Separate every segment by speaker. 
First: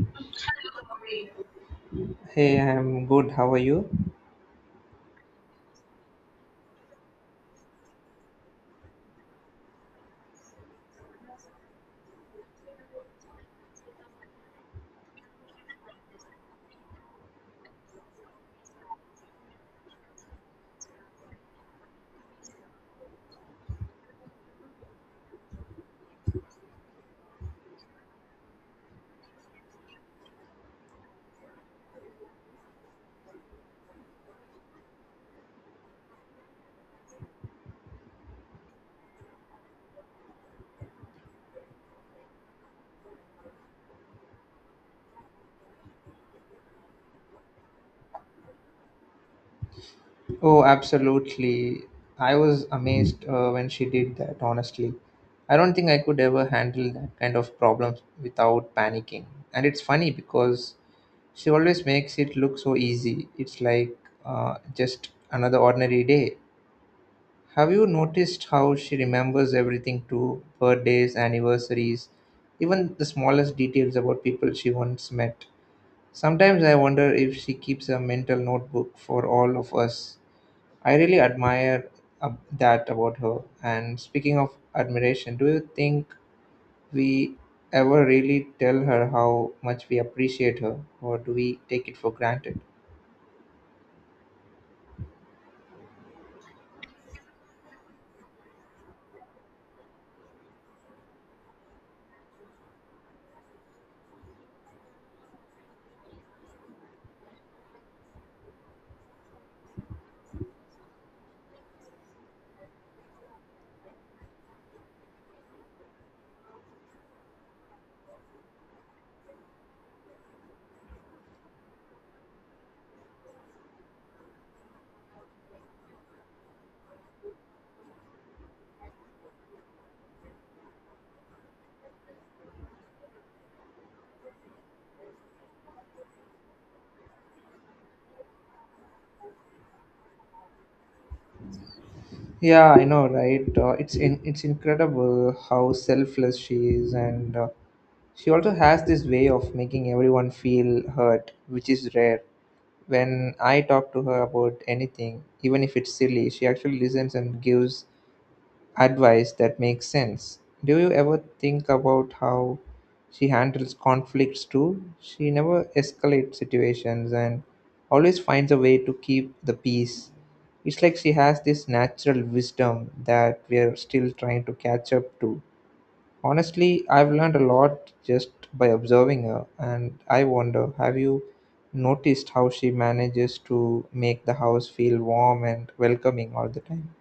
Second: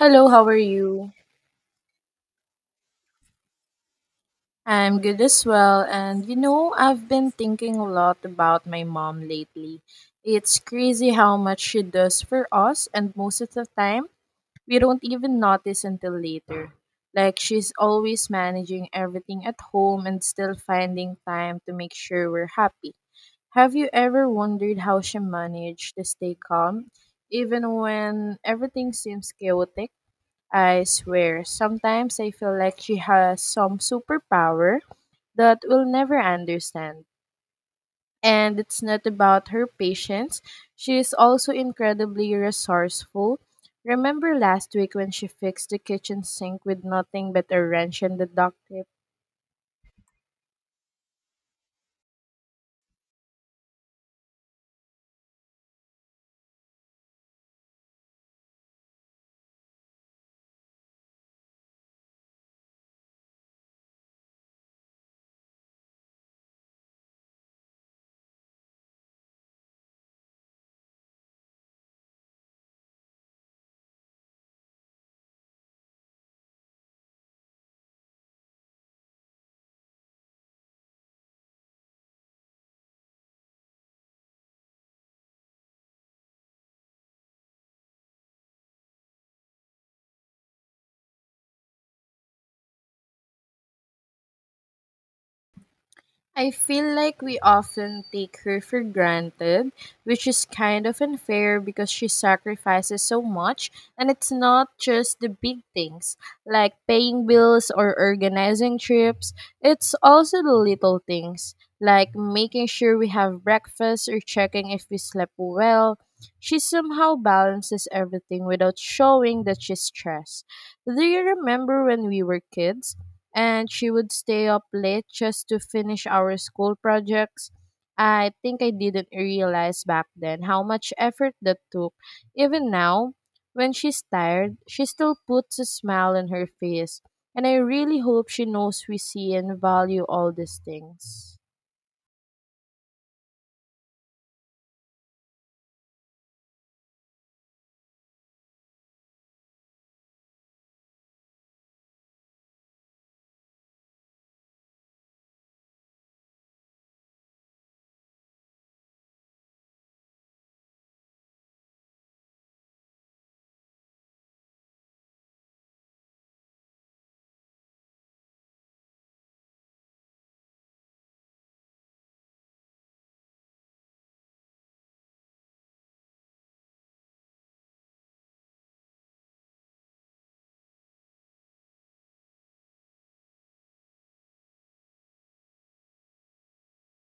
Speaker 1: Hello, how are you?
Speaker 2: Hey, I'm good. How are you?
Speaker 1: I'm good as well. And you know, I've been thinking a lot about my mom lately. It's crazy how much she does for us, and most of the time, we don't even notice until later. Like, she's always managing everything at home and still finding time to make sure we're happy. Have you ever wondered how she managed to stay calm, even when everything seems chaotic? I swear, sometimes I feel like she has some superpower that we'll never understand. And it's not about her patience, she is also incredibly resourceful. Remember last week when she fixed the kitchen sink with nothing but a wrench and the duct tape?
Speaker 2: Oh, absolutely. I was amazed when she did that, honestly. I don't think I could ever handle that kind of problem without panicking. And it's funny because she always makes it look so easy. It's like just another ordinary day. Have you noticed how she remembers everything too? Birthdays, anniversaries, even the smallest details about people she once met. Sometimes I wonder if she keeps a mental notebook for all of us. I really admire uh, that about her. And speaking of admiration, do you think we ever really tell her how much we appreciate her, or do we take it for granted?
Speaker 1: I feel like we often take her for granted, which is kind of unfair because she sacrifices so much, and it's not just the big things like paying bills or organizing trips, it's also the little things like making sure we have breakfast or checking if we slept well. She somehow balances everything without showing that she's stressed. Do you remember when we were kids and she would stay up late just to finish our school projects? I think I didn't realize back then how much effort that took. Even now, when she's tired, she still puts a smile on her face. And I really hope she knows we see and value all these things.
Speaker 2: Yeah, I know, right? It's incredible how selfless she is, and she also has this way of making everyone feel hurt, which is rare. When I talk to her about anything, even if it's silly, she actually listens and gives advice that makes sense. Do you ever think about how she handles conflicts too? She never escalates situations and always finds a way to keep the peace. It's like she has this natural wisdom that we are still trying to catch up to. Honestly, I've learned a lot just by observing her, and I wonder, have you noticed how she manages to make the house feel warm and welcoming all the time?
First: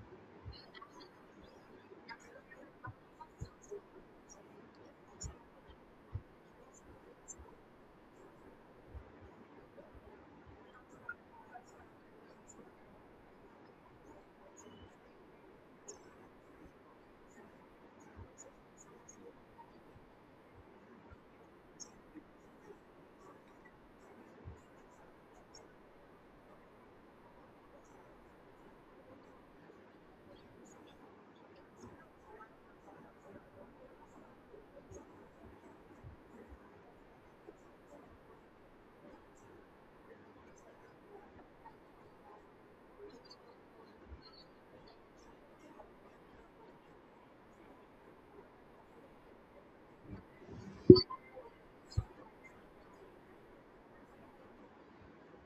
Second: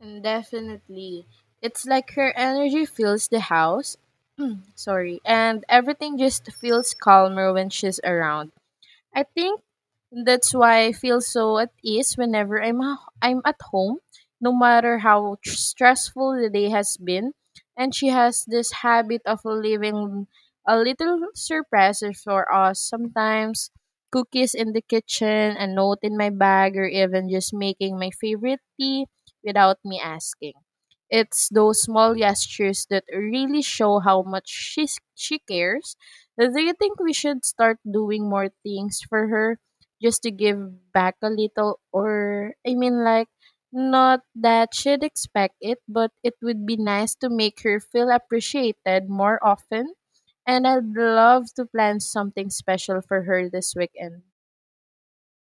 Speaker 1: And definitely, it's like her energy fills the house. Sorry, and everything just feels calmer when she's around. I think that's why I feel so at ease whenever I'm at home, no matter how stressful the day has been. And she has this habit of leaving a little surprises for us. Sometimes cookies in the kitchen, a note in my bag, or even just making my favorite tea without me asking. It's those small gestures that really show how much she cares. Do you think we should start doing more things for her just to give back a little? Or, I mean, like, not that she'd expect it, but it would be nice to make her feel appreciated more often. And I'd love to plan something special for her this weekend.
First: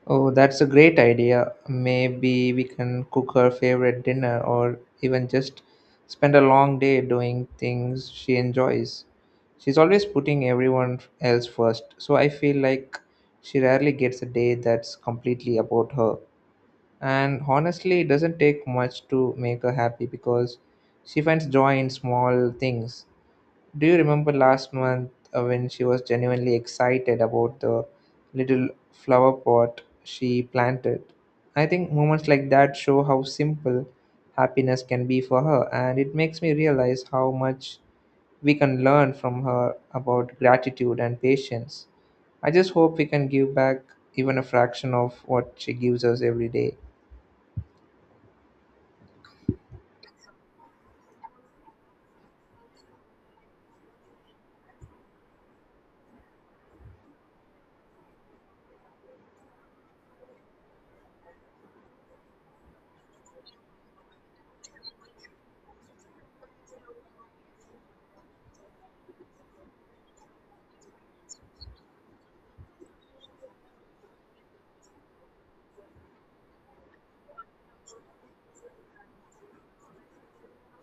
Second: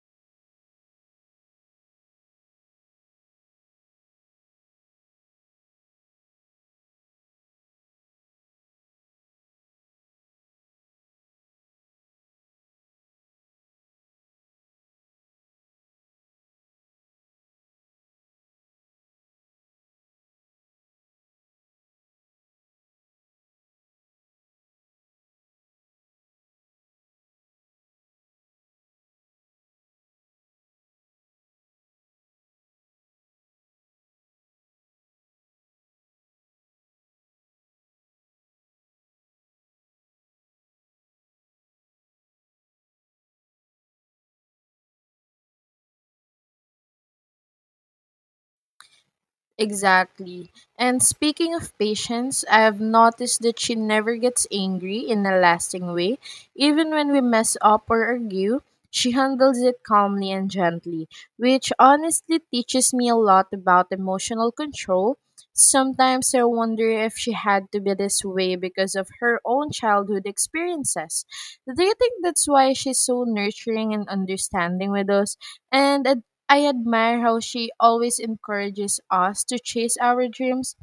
Speaker 2: Oh, that's a great idea. Maybe we can cook her favorite dinner or even just spend a long day doing things she enjoys. She's always putting everyone else first, so I feel like she rarely gets a day that's completely about her. And honestly, it doesn't take much to make her happy because she finds joy in small things. Do you remember last month when she was genuinely excited about the little flower pot she planted? I think moments like that show how simple happiness can be for her, and it makes me realize how much we can learn from her about gratitude and patience. I just hope we can give back even a fraction of what she gives us every day.
Speaker 1: Exactly. And speaking of patience, I have noticed that she never gets angry in a lasting way. Even when we mess up or argue, she handles it calmly and gently, which honestly teaches me a lot about emotional control. Sometimes I wonder if she had to be this way because of her own childhood experiences. Do you think that's why she's so nurturing and understanding with us? And I admire how she always encourages us to chase our dreams,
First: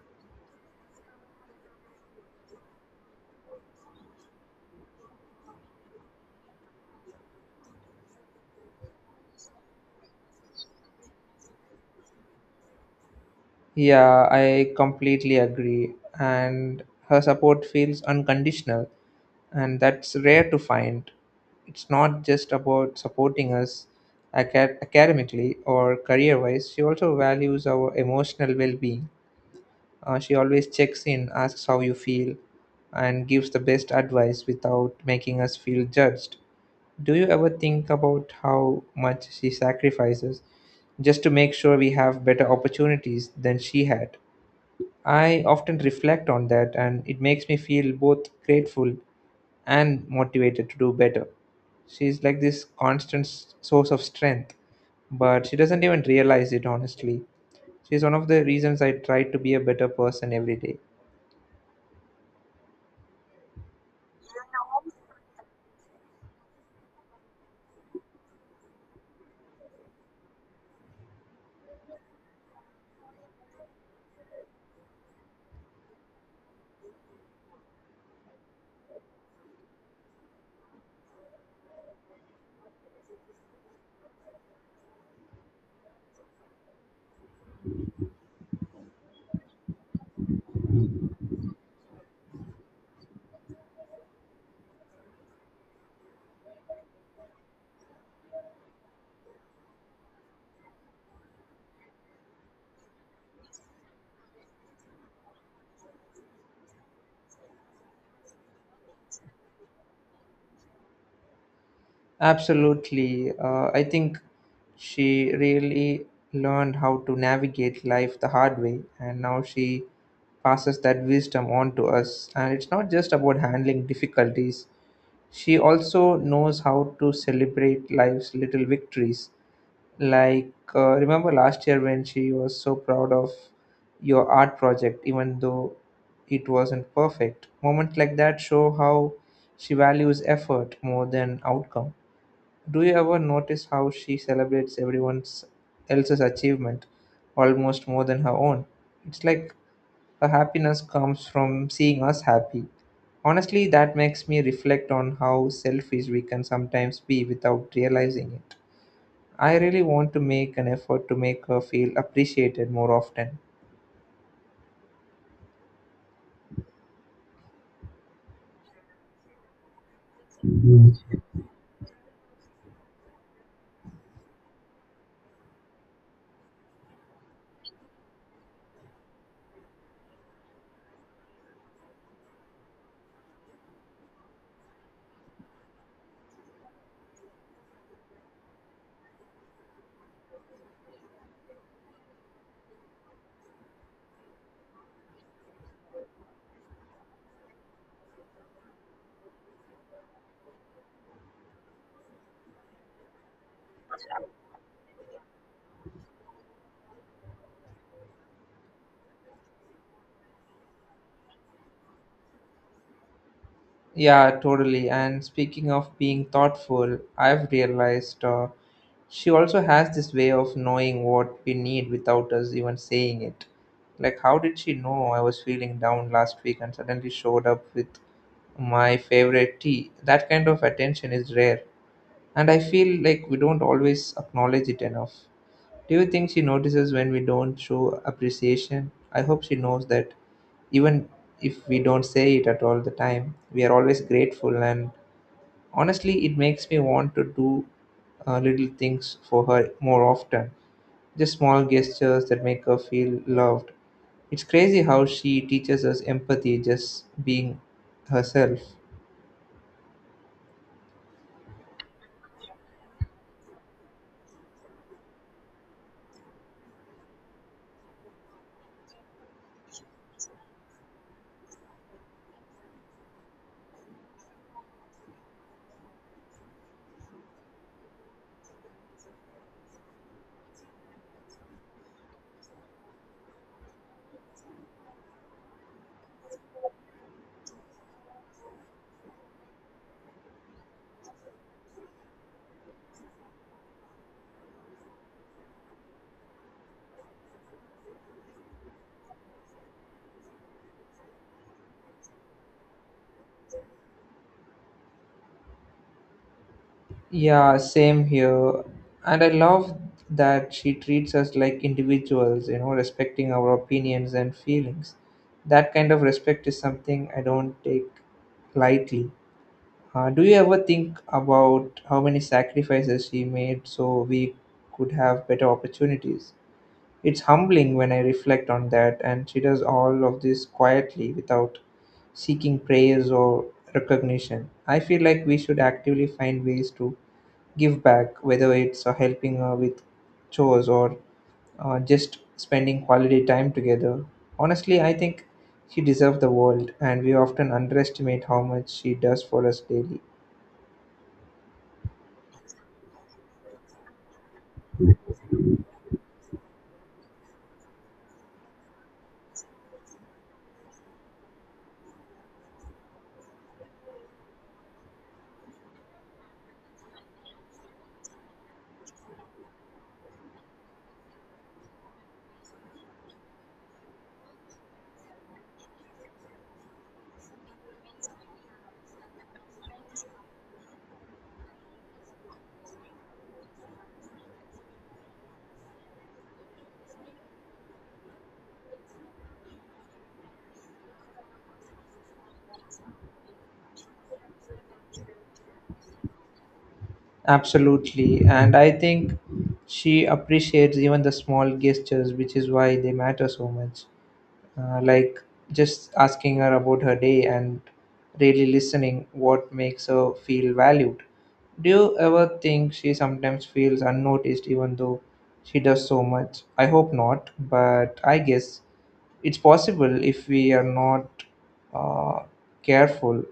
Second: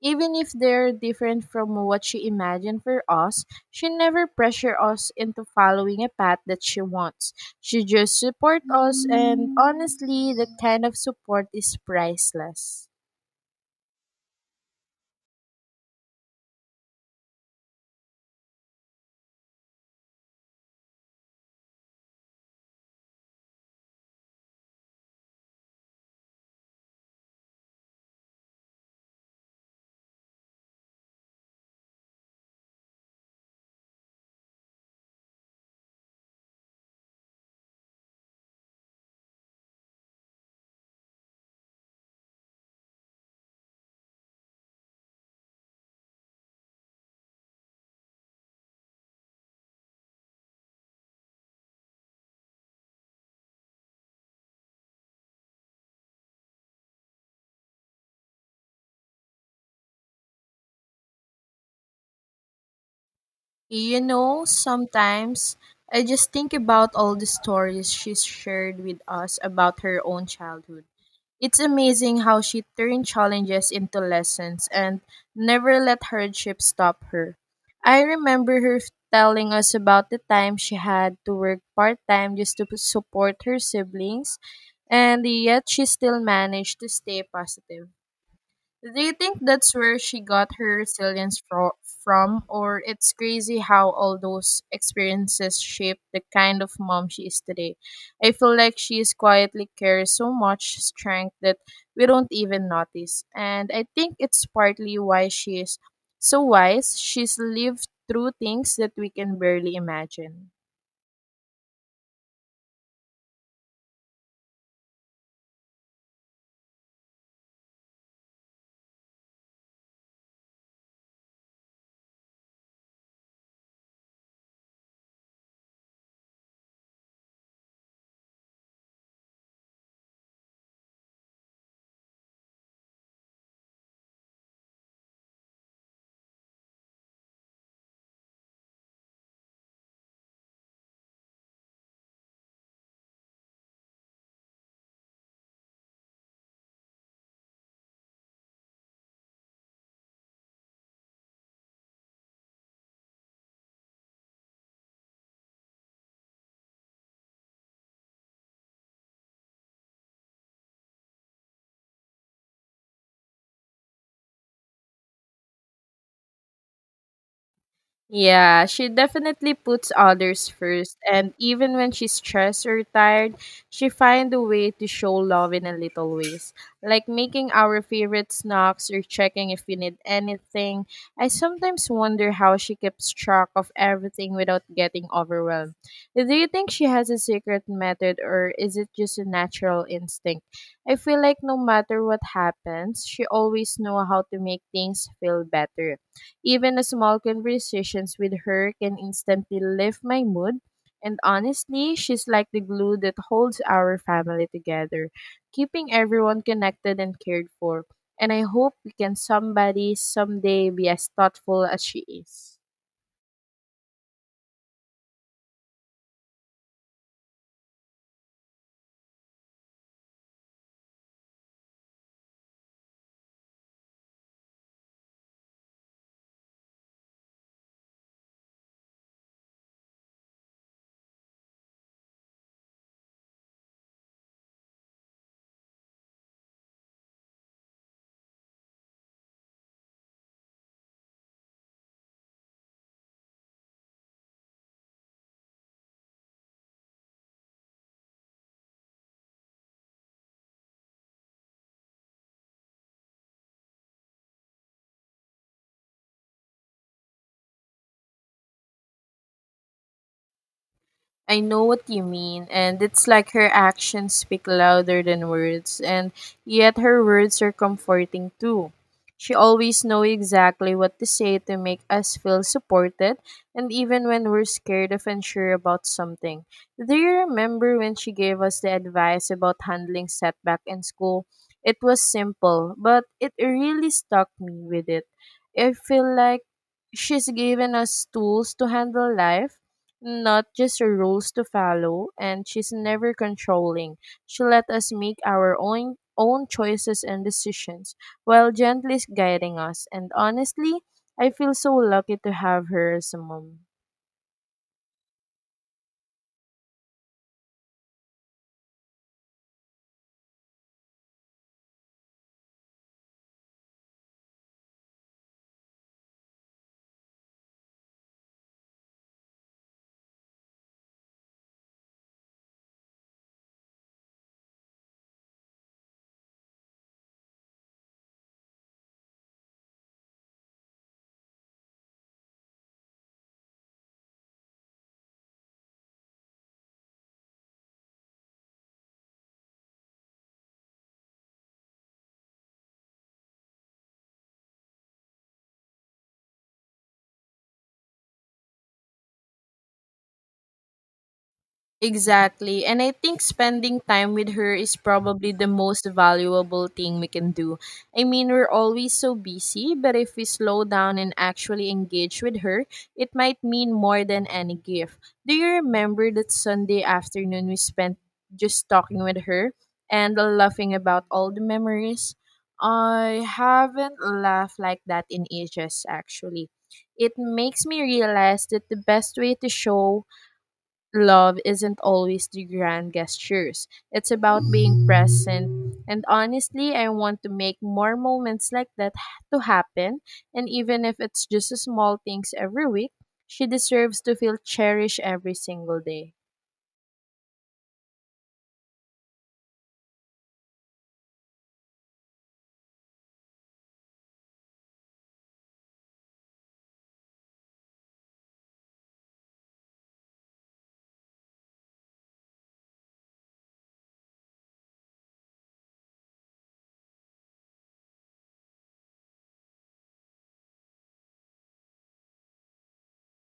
Speaker 1: even if they're different from what she imagined for us. She never pressures us into following a path that she wants. She just supports us, and honestly, that kind of support is priceless.
Speaker 2: Yeah, I completely agree. And her support feels unconditional, and that's rare to find. It's not just about supporting us academically or career wise, she also values our emotional well being. She always checks in, asks how you feel, and gives the best advice without making us feel judged. Do you ever think about how much she sacrifices just to make sure we have better opportunities than she had? I often reflect on that, and it makes me feel both grateful and motivated to do better. She's like this constant source of strength, but she doesn't even realize it, honestly. She's one of the reasons I try to be a better person every day.
Speaker 1: You know, sometimes I just think about all the stories she's shared with us about her own childhood. It's amazing how she turned challenges into lessons and never let hardship stop her. I remember her telling us about the time she had to work part time just to support her siblings, and yet she still managed to stay positive. Do you think that's where she got her resilience from, or it's crazy how all those experiences shaped the kind of mom she is today? I feel like she is quietly carries so much strength that we don't even notice, and I think it's partly why she is so wise. She's lived through things that we can barely imagine.
Speaker 2: Absolutely. I think she really learned how to navigate life the hard way, and now she passes that wisdom on to us. And it's not just about handling difficulties, she also knows how to celebrate life's little victories. Like, remember last year when she was so proud of your art project, even though it wasn't perfect? Moments like that show how she values effort more than outcome. Do you ever notice how she celebrates everyone else's achievement almost more than her own? It's like her happiness comes from seeing us happy. Honestly, that makes me reflect on how selfish we can sometimes be without realizing it. I really want to make an effort to make her feel appreciated more often.
Speaker 1: Yeah, she definitely puts others first, and even when she's stressed or tired, she finds a way to show love in a little ways, like making our favorite snacks or checking if we need anything. I sometimes wonder how she keeps track of everything without getting overwhelmed. Do you think she has a secret method, or is it just a natural instinct? I feel like no matter what happens, she always knows how to make things feel better even a small conversations with her can instantly lift my mood. And honestly, she's like the glue that holds our family together, keeping everyone connected and cared for. And I hope we can somebody someday be as thoughtful as she is.
Speaker 2: Yeah, totally. And speaking of being thoughtful, I've realized she also has this way of knowing what we need without us even saying it. Like, how did she know I was feeling down last week and suddenly showed up with my favorite tea? That kind of attention is rare. And I feel like we don't always acknowledge it enough. Do you think she notices when we don't show appreciation? I hope she knows that even if we don't say it at all the time, we are always grateful. And honestly, it makes me want to do little things for her more often. Just small gestures that make her feel loved. It's crazy how she teaches us empathy just being herself.
Speaker 1: I know what you mean, and it's like her actions speak louder than words, and yet her words are comforting too. She always knows exactly what to say to make us feel supported, and even when we're scared of unsure about something. Do you remember when she gave us the advice about handling setback in school? It was simple, but it really stuck me with it. I feel like she's given us tools to handle life, not just her rules to follow, and she's never controlling. She let us make our own choices and decisions while gently guiding us, and honestly, I feel so lucky to have her as a mom.
Speaker 2: Yeah, same here. And I love that she treats us like individuals, you know, respecting our opinions and feelings. That kind of respect is something I don't take lightly. Do you ever think about how many sacrifices she made so we could have better opportunities? It's humbling when I reflect on that, and she does all of this quietly without seeking praise or recognition. I feel like we should actively find ways to give back, whether it's helping with chores or just spending quality time together. Honestly, I think she deserves the world, and we often underestimate how much she does for us daily.
Speaker 1: Exactly. And I think spending time with her is probably the most valuable thing we can do. I mean, we're always so busy, but if we slow down and actually engage with her, it might mean more than any gift. Do you remember that Sunday afternoon we spent just talking with her and laughing about all the memories? I haven't laughed like that in ages, actually. It makes me realize that the best way to show love isn't always the grand gestures. It's about being present. And honestly, I want to make more moments like to happen. And even if it's just small things every week, she deserves to feel cherished every single day.
Speaker 2: Absolutely, and I think she appreciates even the small gestures, which is why they matter so much. Like, just asking her about her day and really listening what makes her feel valued. Do you ever think she sometimes feels unnoticed even though she does so much? I hope not, but I guess it's possible if we are not uh, careful.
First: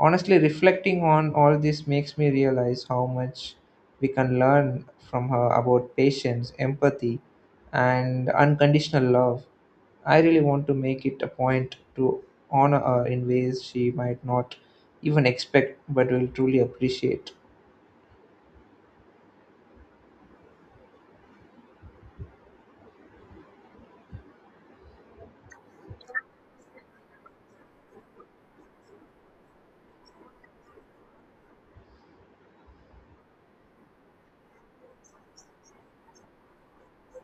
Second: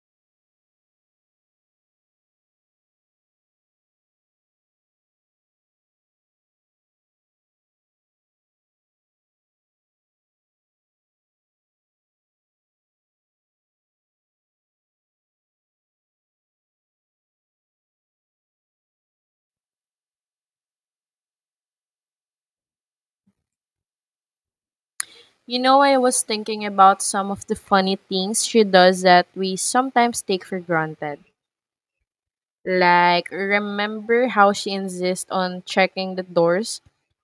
Speaker 2: Honestly, reflecting on all this makes me realize how much we can learn from her about patience, empathy, and unconditional love. I really want to make it a point to honor her in ways she might not even expect but will truly appreciate.
Speaker 1: You know, I was thinking about some of the funny things she does that we sometimes take for granted. Like, remember how she insists on checking the doors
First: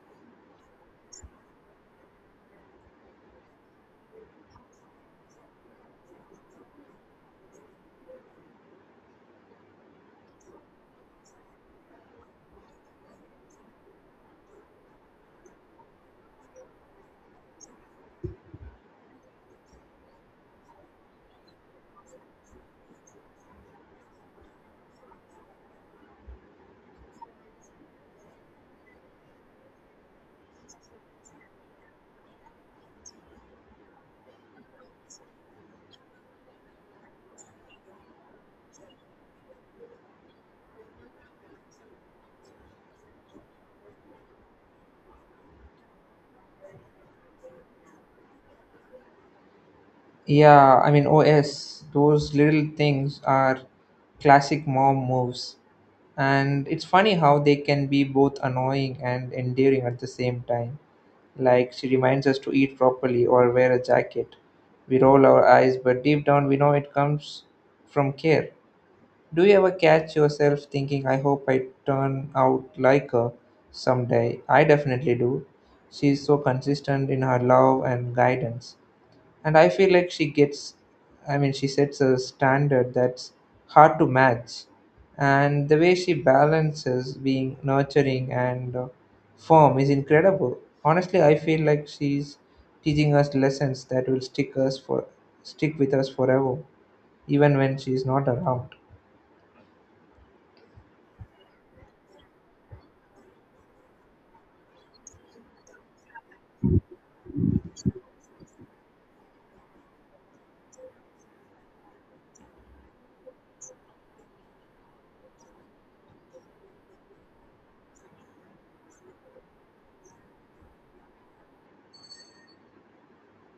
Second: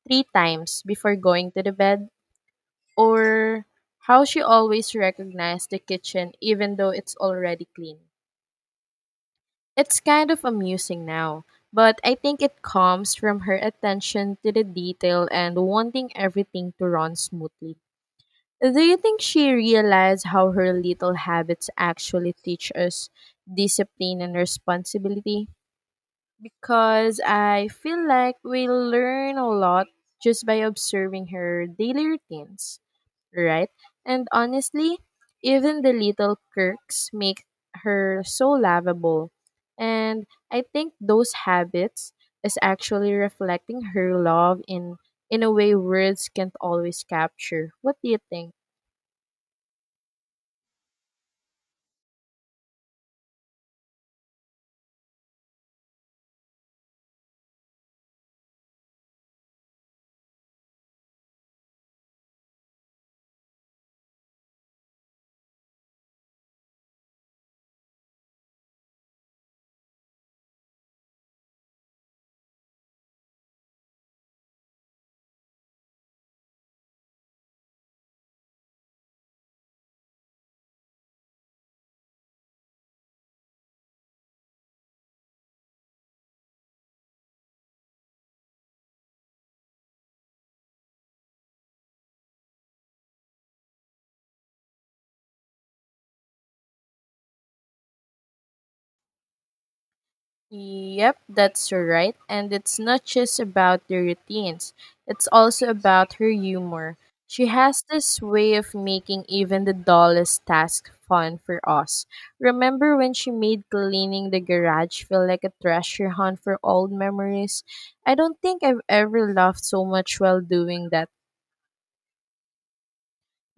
Speaker 1: three times before going to the bed? Or how she always recognized the kitchen even though it's already clean. It's kind of amusing now, but I think it comes from her attention to the detail and wanting everything to run smoothly. Do you think she realized how her little habits actually teach us discipline and responsibility? Because I feel like we learn a lot just by observing her daily routines, right? And honestly, even the little quirks make her so lovable. And I think those habits is actually reflecting her love in a way words can't always capture. What do you think?
Speaker 2: Yeah, I mean, OS, those little things are classic mom moves. And it's funny how they can be both annoying and endearing at the same time. Like, she reminds us to eat properly or wear a jacket. We roll our eyes, but deep down we know it comes from care. Do you ever catch yourself thinking, I hope I turn out like her someday? I definitely do. She's so consistent in her love and guidance. And I feel like she gets, I mean, she sets a standard that's hard to match. And the way she balances being nurturing and firm is incredible. Honestly, I feel like she's teaching us lessons that will stick us for stick with us forever, even when she's not around.
Speaker 1: Yep, that's right. And it's not just about the routines, it's also about her humor. She has this way of making even the dullest task fun for us. Remember when she made cleaning the garage feel like a treasure hunt for old memories? I don't think I've ever laughed so much while doing that.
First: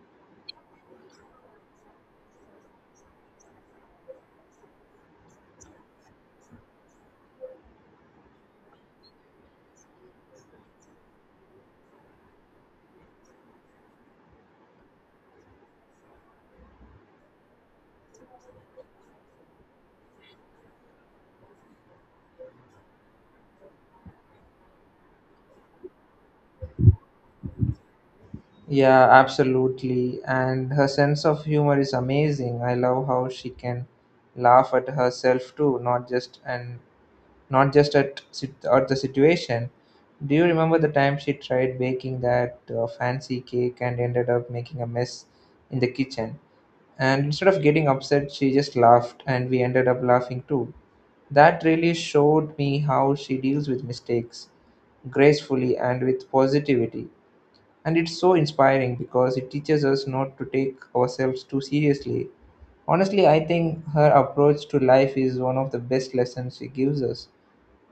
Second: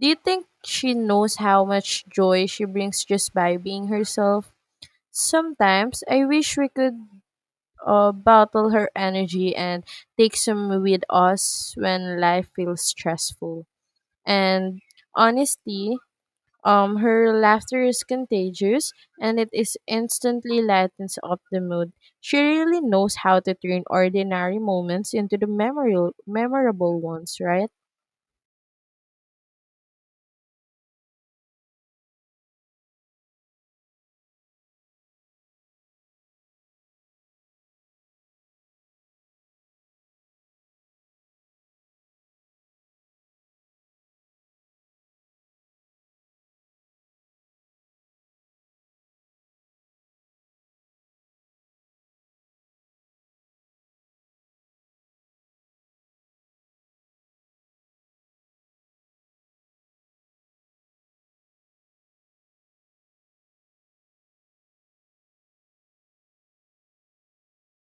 Speaker 1: Do you think she knows how much joy she brings just by being herself? Sometimes I wish we could bottle her energy and take some with us when life feels stressful. And honestly, her laughter is contagious and it is instantly lightens up the mood. She really knows how to turn ordinary moments into memorable ones, right?
Speaker 2: Yeah, absolutely. And her sense of humor is amazing. I love how she can laugh at herself too, not just at the situation. Do you remember the time she tried baking that fancy cake and ended up making a mess in the kitchen? And instead of getting upset, she just laughed, and we ended up laughing too. That really showed me how she deals with mistakes gracefully and with positivity. And it's so inspiring because it teaches us not to take ourselves too seriously. Honestly, I think her approach to life is one of the best lessons she gives us.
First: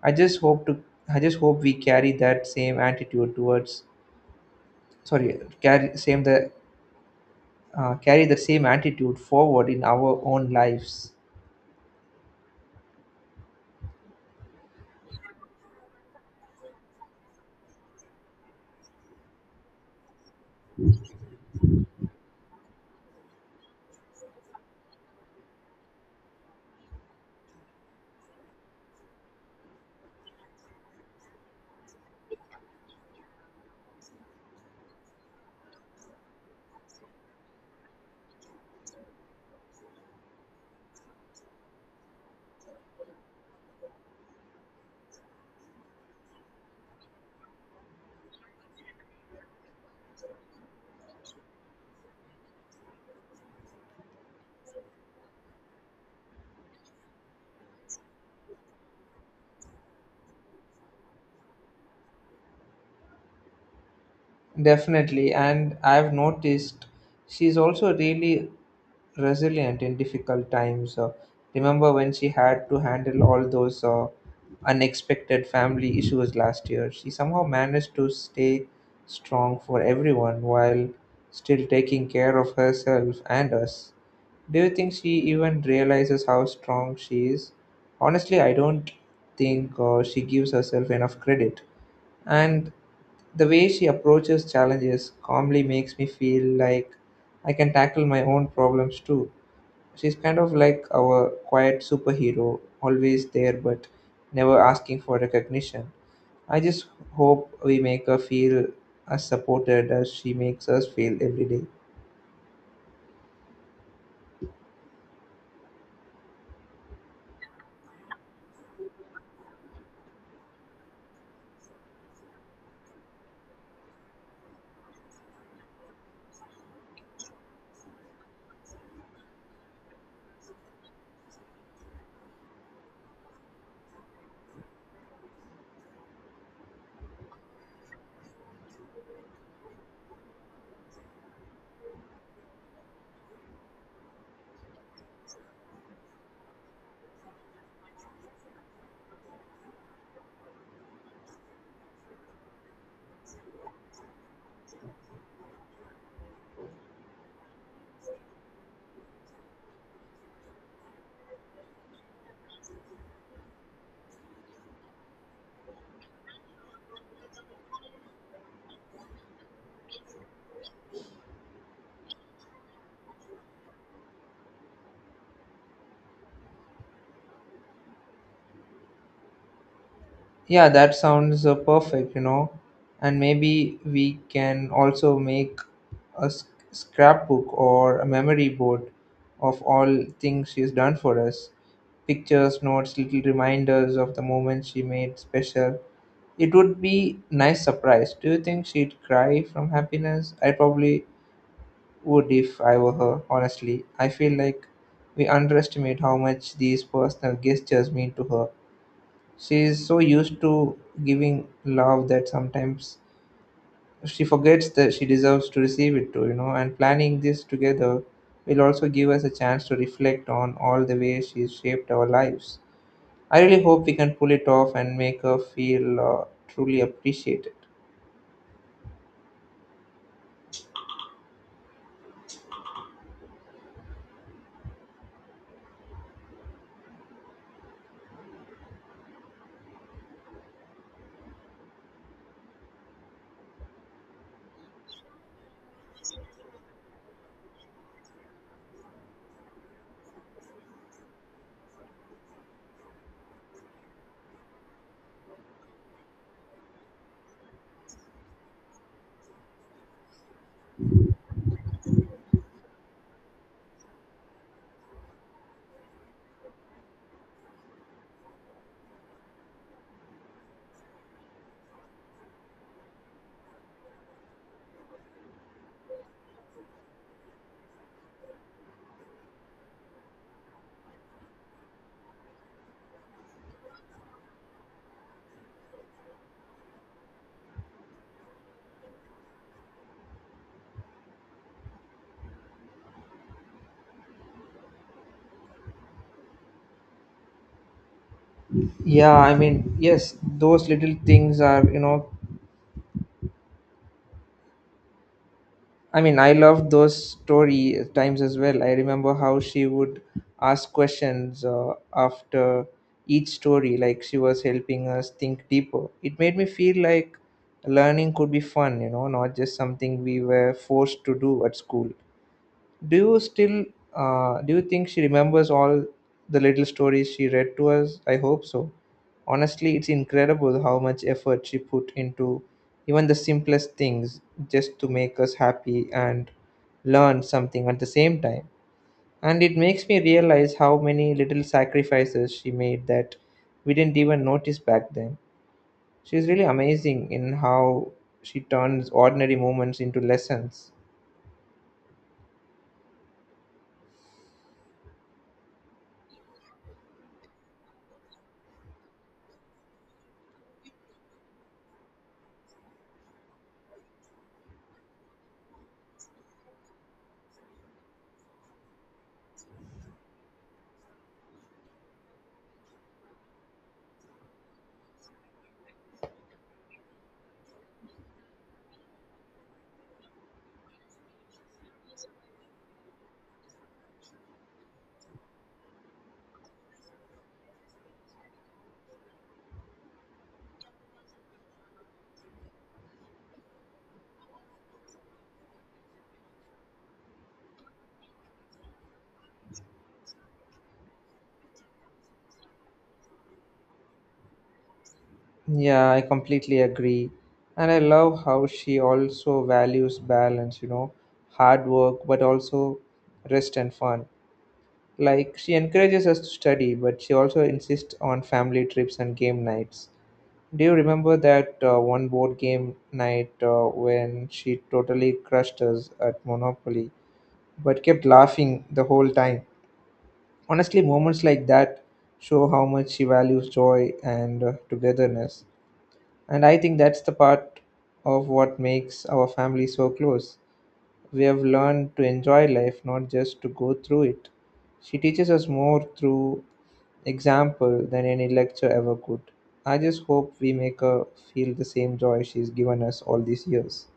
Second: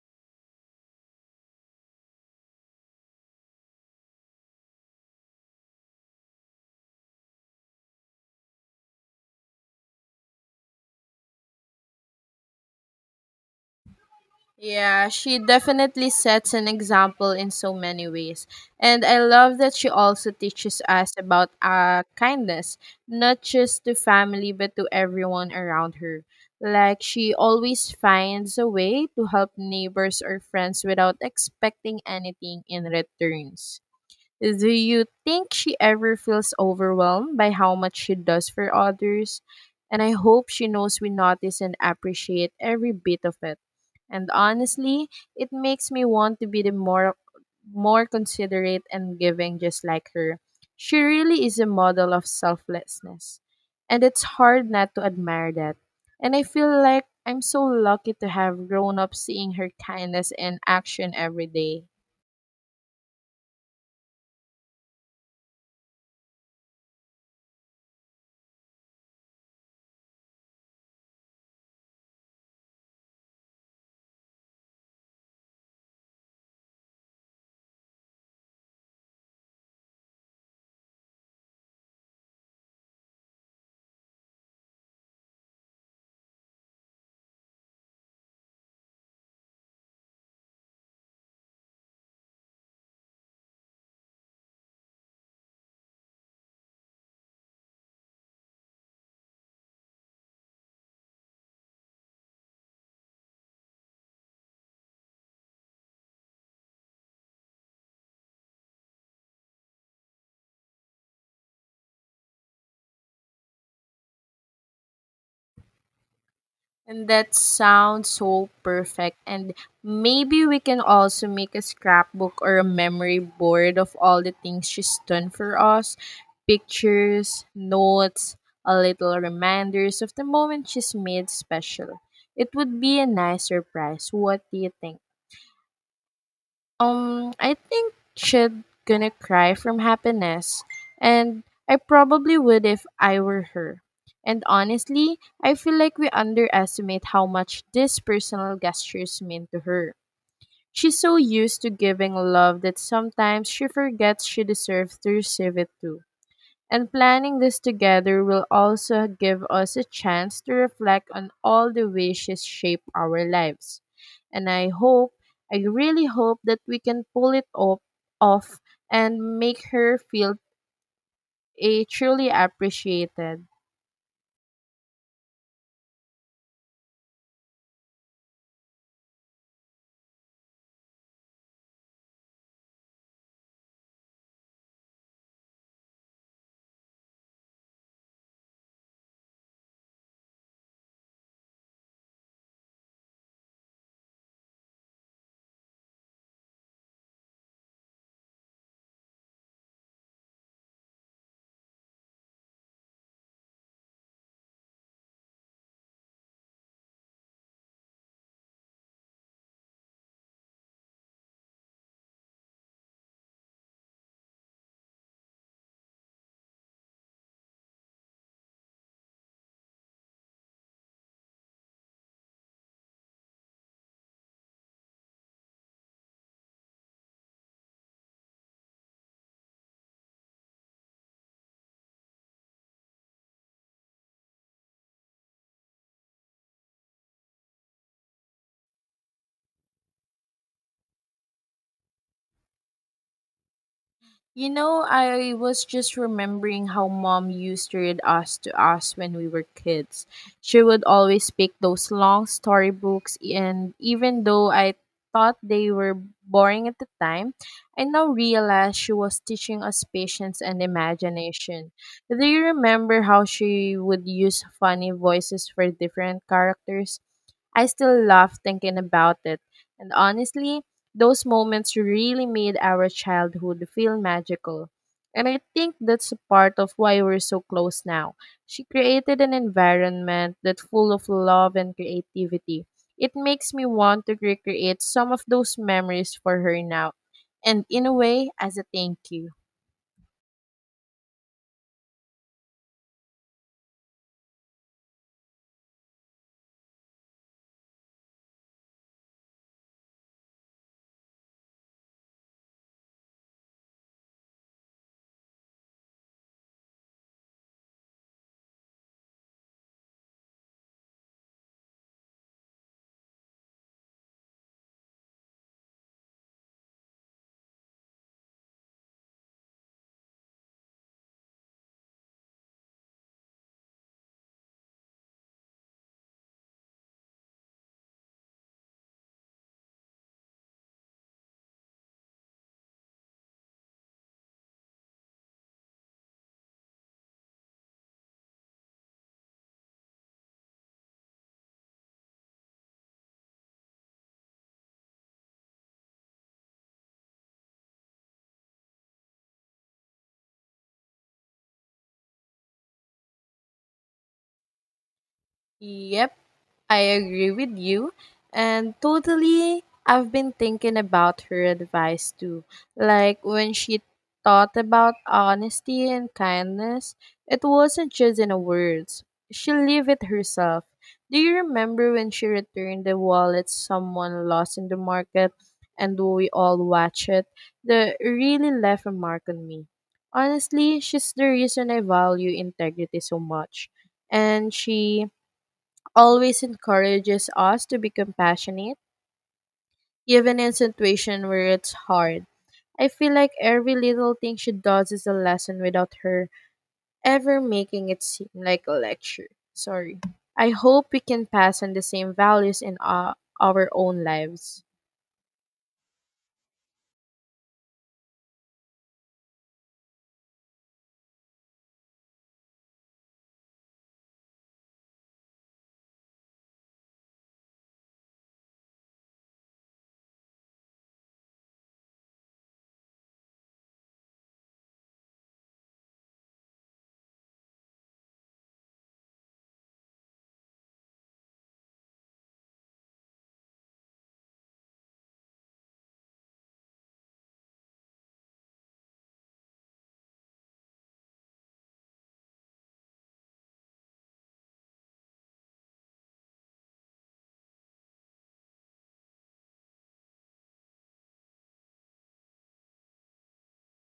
Speaker 2: I just hope to I just hope we carry that same attitude towards sorry carry same the carry the same attitude forward in our own lives.
Speaker 1: Yeah, she definitely sets an example in so many ways. And I love that she also teaches us about kindness, not just to family, but to everyone around her. Like, she always finds a way to help neighbors or friends without expecting anything in returns. Do you think she ever feels overwhelmed by how much she does for others? And I hope she knows we notice and appreciate every bit of it. And honestly, it makes me want to be the more more considerate and giving, just like her. She really is a model of selflessness, and it's hard not to admire that. And I feel like I'm so lucky to have grown up seeing her kindness in action every day.
Speaker 2: Definitely, and I've noticed she's also really resilient in difficult times. Remember when she had to handle all those unexpected family issues last year? She somehow managed to stay strong for everyone while still taking care of herself and us. Do you think she even realizes how strong she is? Honestly, I don't think she gives herself enough credit. And the way she approaches challenges calmly makes me feel like I can tackle my own problems too. She's kind of like our quiet superhero, always there but never asking for recognition. I just hope we make her feel as supported as she makes us feel every day.
Speaker 1: And that sounds so perfect. And maybe we can also make a scrapbook or a memory board of all the things she's done for us: pictures, notes, a little reminders of the moment she's made special. It would be a nice surprise. What do you think? I think she'd gonna cry from happiness, and I probably would if I were her. And honestly, I feel like we underestimate how much these personal gestures mean to her. She's so used to giving love that sometimes she forgets she deserves to receive it too. And planning this together will also give us a chance to reflect on all the wishes shape our lives. And I really hope that we can pull it off and make her feel a truly appreciated.
Speaker 2: Yeah, that sounds perfect, you know. And maybe we can also make a scrapbook or a memory board of all things she's done for us. Pictures, notes, little reminders of the moments she made special. It would be nice surprise. Do you think she'd cry from happiness? I probably would if I were her, honestly. I feel like we underestimate how much these personal gestures mean to her. She is so used to giving love that sometimes she forgets that she deserves to receive it too, you know. And planning this together will also give us a chance to reflect on all the ways she's shaped our lives. I really hope we can pull it off and make her feel truly appreciated.
Speaker 1: You know, I was just remembering how mom used to read us to us when we were kids. She would always pick those long storybooks, and even though I thought they were boring at the time, I now realize she was teaching us patience and imagination. Do you remember how she would use funny voices for different characters? I still laugh thinking about it. And honestly, those moments really made our childhood feel magical. And I think that's a part of why we're so close now. She created an environment that's full of love and creativity. It makes me want to recreate some of those memories for her now. And in a way, as a thank you.
Speaker 2: Yeah, I mean, yes, those little things are, I love those story times as well. I remember how she would ask questions after each story, like she was helping us think deeper. It made me feel like learning could be fun, you know, not just something we were forced to do at school. Do you still do you think she remembers all the little stories she read to us? I hope so. Honestly, it's incredible how much effort she put into even the simplest things just to make us happy and learn something at the same time. And it makes me realize how many little sacrifices she made that we didn't even notice back then. She's really amazing in how she turns ordinary moments into lessons.
Speaker 1: Yep, I agree with you. And totally, I've been thinking about her advice too. Like when she thought about honesty and kindness, it wasn't just in words. She lived it herself. Do you remember when she returned the wallet someone lost in the market and we all watched it? That really left a mark on me. Honestly, she's the reason I value integrity so much. And she always encourages us to be compassionate, even in situations where it's hard. I feel like every little thing she does is a lesson without her ever making it seem like a lecture. Sorry. I hope we can pass on the same values in our own lives.
Speaker 2: Yeah, I completely agree. And I love how she also values balance, you know, hard work, but also rest and fun. Like, she encourages us to study, but she also insists on family trips and game nights. Do you remember that one board game night when she totally crushed us at Monopoly, but kept laughing the whole time? Honestly, moments like that show how much she values joy and togetherness. And I think that's the part of what makes our family so close. We have learned to enjoy life, not just to go through it. She teaches us more through example than any lecture ever could. I just hope we make her feel the same joy she's given us all these years.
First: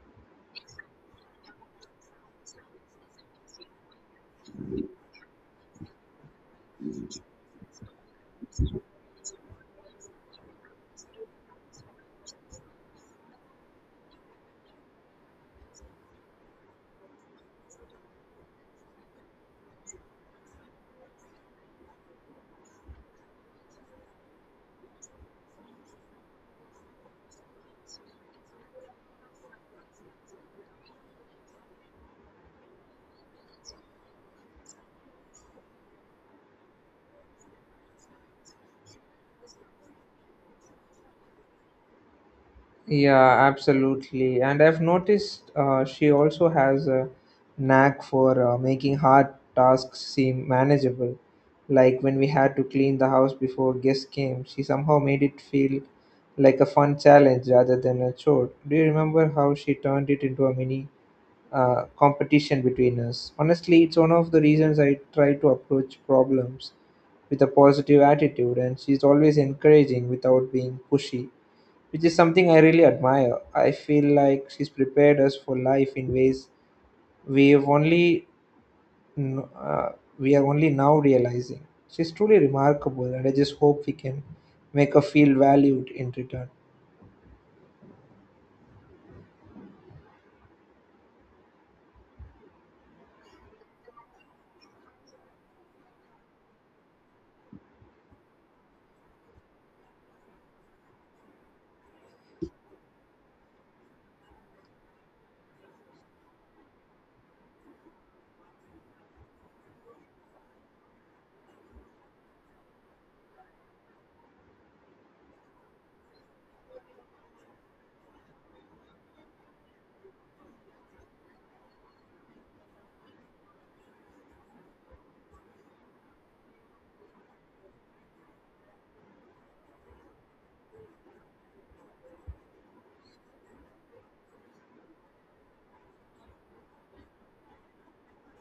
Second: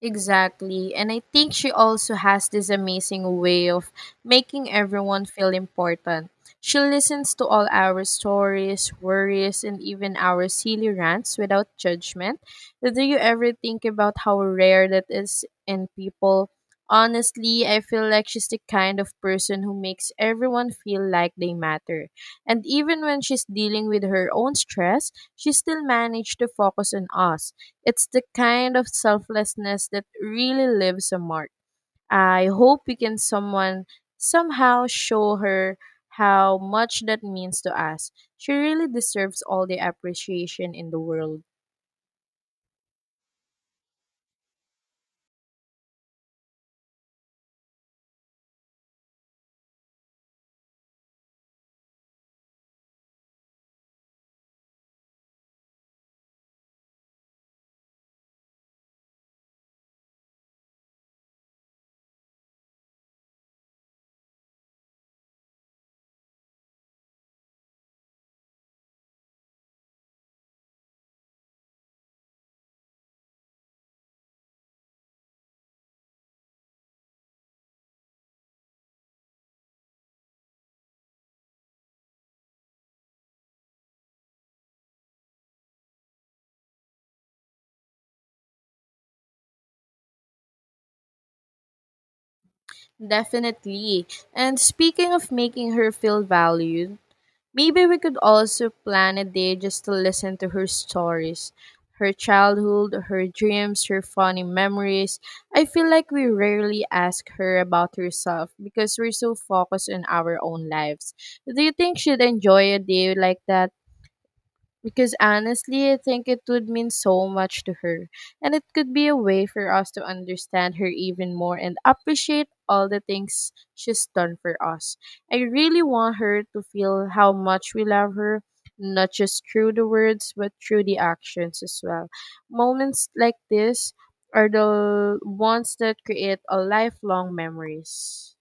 Speaker 1: Exactly. And I think she also has this amazing way of making everyone feel important. She listens to all our stories, worries, and even our silly rants without judgment. Do you ever think about how rare that is in people? Honestly, I feel like she's the kind of person who makes everyone feel like they matter. And even when she's dealing with her own stress, she still managed to focus on us. It's the kind of selflessness that really leaves a mark. I hope we can someone somehow show her how much that means to us. She really deserves all the appreciation in the world.
Speaker 2: Yeah, absolutely. And I've noticed she also has a knack for making hard tasks seem manageable. Like when we had to clean the house before guests came, she somehow made it feel like a fun challenge rather than a chore. Do you remember how she turned it into a mini competition between us? Honestly, it's one of the reasons I try to approach problems with a positive attitude, and she's always encouraging without being pushy which is something I really admire. I feel like she's prepared us for life in ways we've only kn- uh, we are only now realizing. She's truly remarkable, and I just hope we can make her feel valued in return.
Speaker 1: Definitely. And speaking of making her feel valued, maybe we could also plan a day just to listen to her stories, her childhood, her dreams, her funny memories. I feel like we rarely ask her about herself because we're so focused on our own lives. Do you think she'd enjoy a day like that? Because honestly, I think it would mean so much to her. And it could be a way for us to understand her even more and appreciate all the things she's done for us. I really want her to feel how much we love her, not just through the words, but through the actions as well. Moments like this are the ones that create a lifelong memories.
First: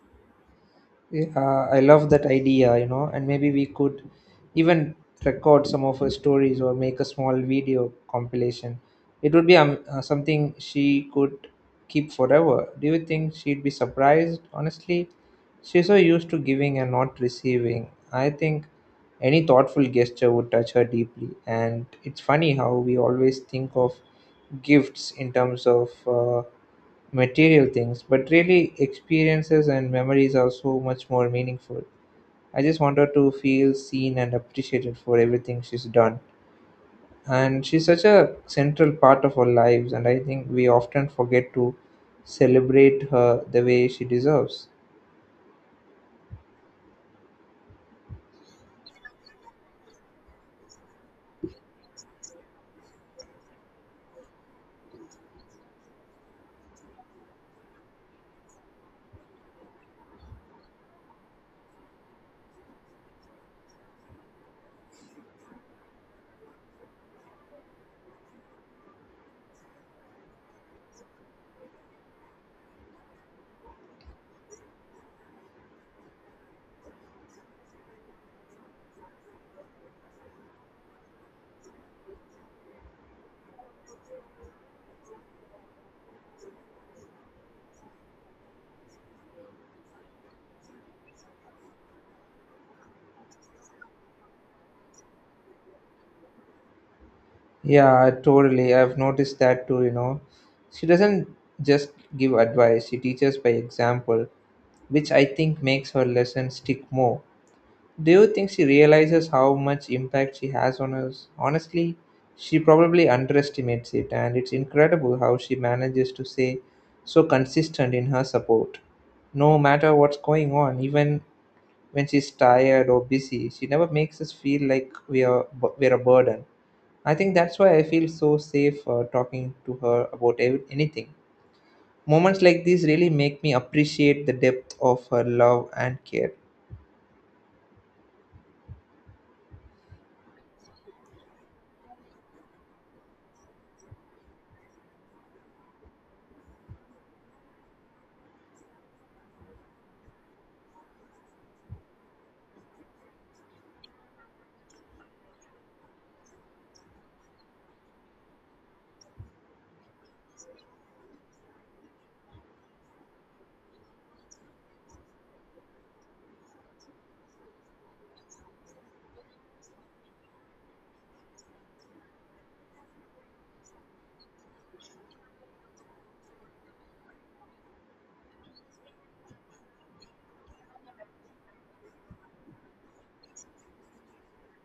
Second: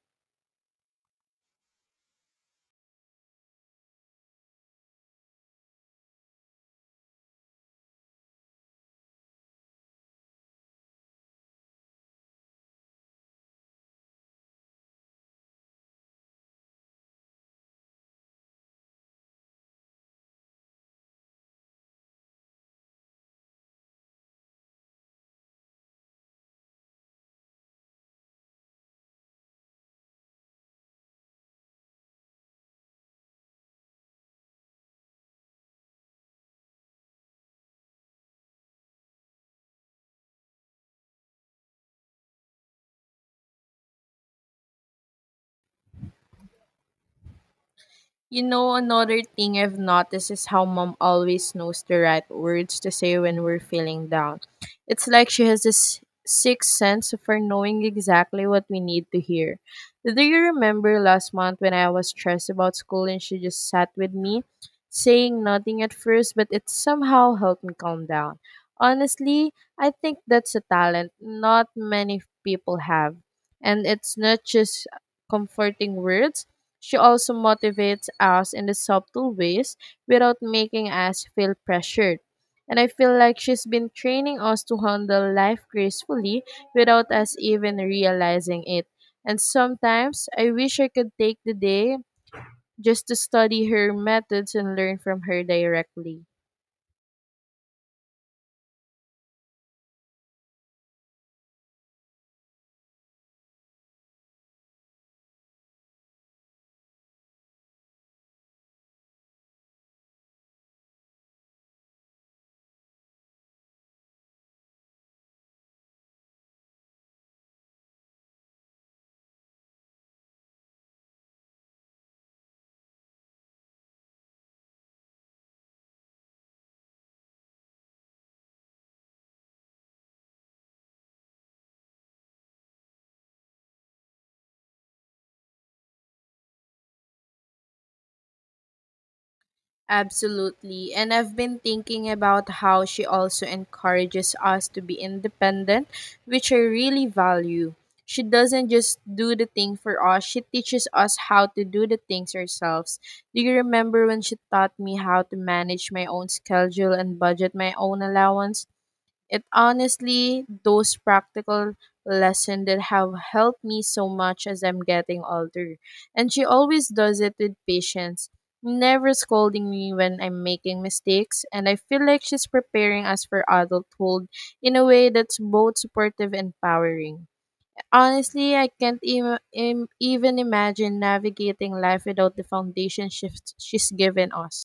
Speaker 2: Yeah, I love that idea, you know, and maybe we could even record some of her stories or make a small video compilation. It would be something she could keep forever. Do you think she'd be surprised? Honestly, she's so used to giving and not receiving. I think any thoughtful gesture would touch her deeply, and it's funny how we always think of gifts in terms of. Material things, but really experiences and memories are so much more meaningful. I just want her to feel seen and appreciated for everything she's done. And she's such a central part of our lives, and I think we often forget to celebrate her the way she deserves.
Speaker 1: You know, another thing I've noticed is how mom always knows the right words to say when we're feeling down. It's like she has this sixth sense for knowing exactly what we need to hear. Do you remember last month when I was stressed about school and she just sat with me, saying nothing at first, but it somehow helped me calm down? Honestly, I think that's a talent not many people have. And it's not just comforting words she also motivates us in the subtle ways without making us feel pressured. And I feel like she's been training us to handle life gracefully without us even realizing it. And sometimes I wish I could take the day just to study her methods and learn from her directly.
Speaker 2: Yeah, totally. I've noticed that too, you know. She doesn't just give advice, she teaches by example, which I think makes her lesson stick more. Do you think she realizes how much impact she has on us? Honestly, she probably underestimates it, and it's incredible how she manages to stay so consistent in her support. No matter what's going on, even when she's tired or busy, she never makes us feel like we're a burden. I think that's why I feel so safe talking to her about anything. Moments like these really make me appreciate the depth of her love and care.
Speaker 1: Absolutely. And I've been thinking about how she also encourages us to be independent, which I really value. She doesn't just do the thing for us, she teaches us how to do the things ourselves. Do you remember when she taught me how to manage my own schedule and budget my own allowance? It honestly those practical lessons that have helped me so much as I'm getting older. And she always does it with patience, never scolding me when I'm making mistakes, and I feel like she's preparing us for adulthood in a way that's both supportive and empowering. Honestly, I can't even imagine navigating life without the foundation she's given us.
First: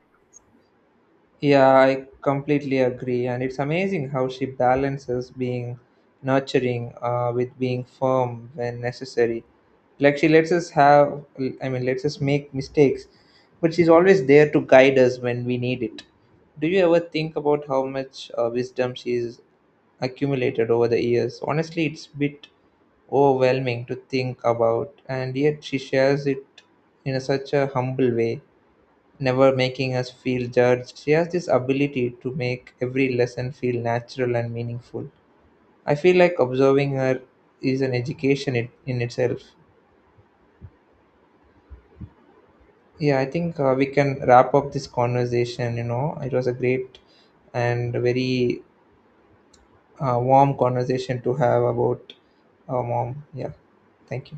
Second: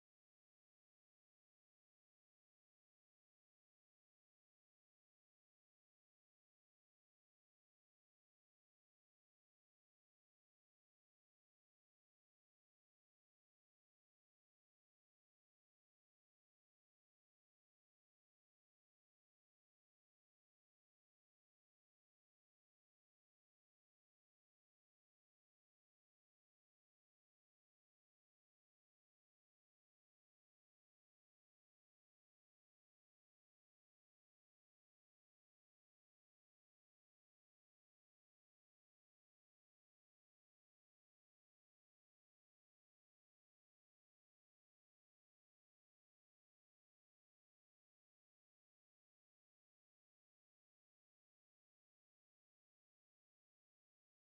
Speaker 2: Yeah, I completely agree. And it's amazing how she balances being nurturing with being firm when necessary. Like she lets us have, I mean, Lets us make mistakes, but she's always there to guide us when we need it. Do you ever think about how much wisdom she's accumulated over the years? Honestly, it's a bit overwhelming to think about, and yet she shares it in such a humble way never making us feel judged. She has this ability to make every lesson feel natural and meaningful. I feel like observing her is an education in itself. Yeah, I think we can wrap up this conversation. You know, it was a great and very warm conversation to have about mom. Yeah, thank you.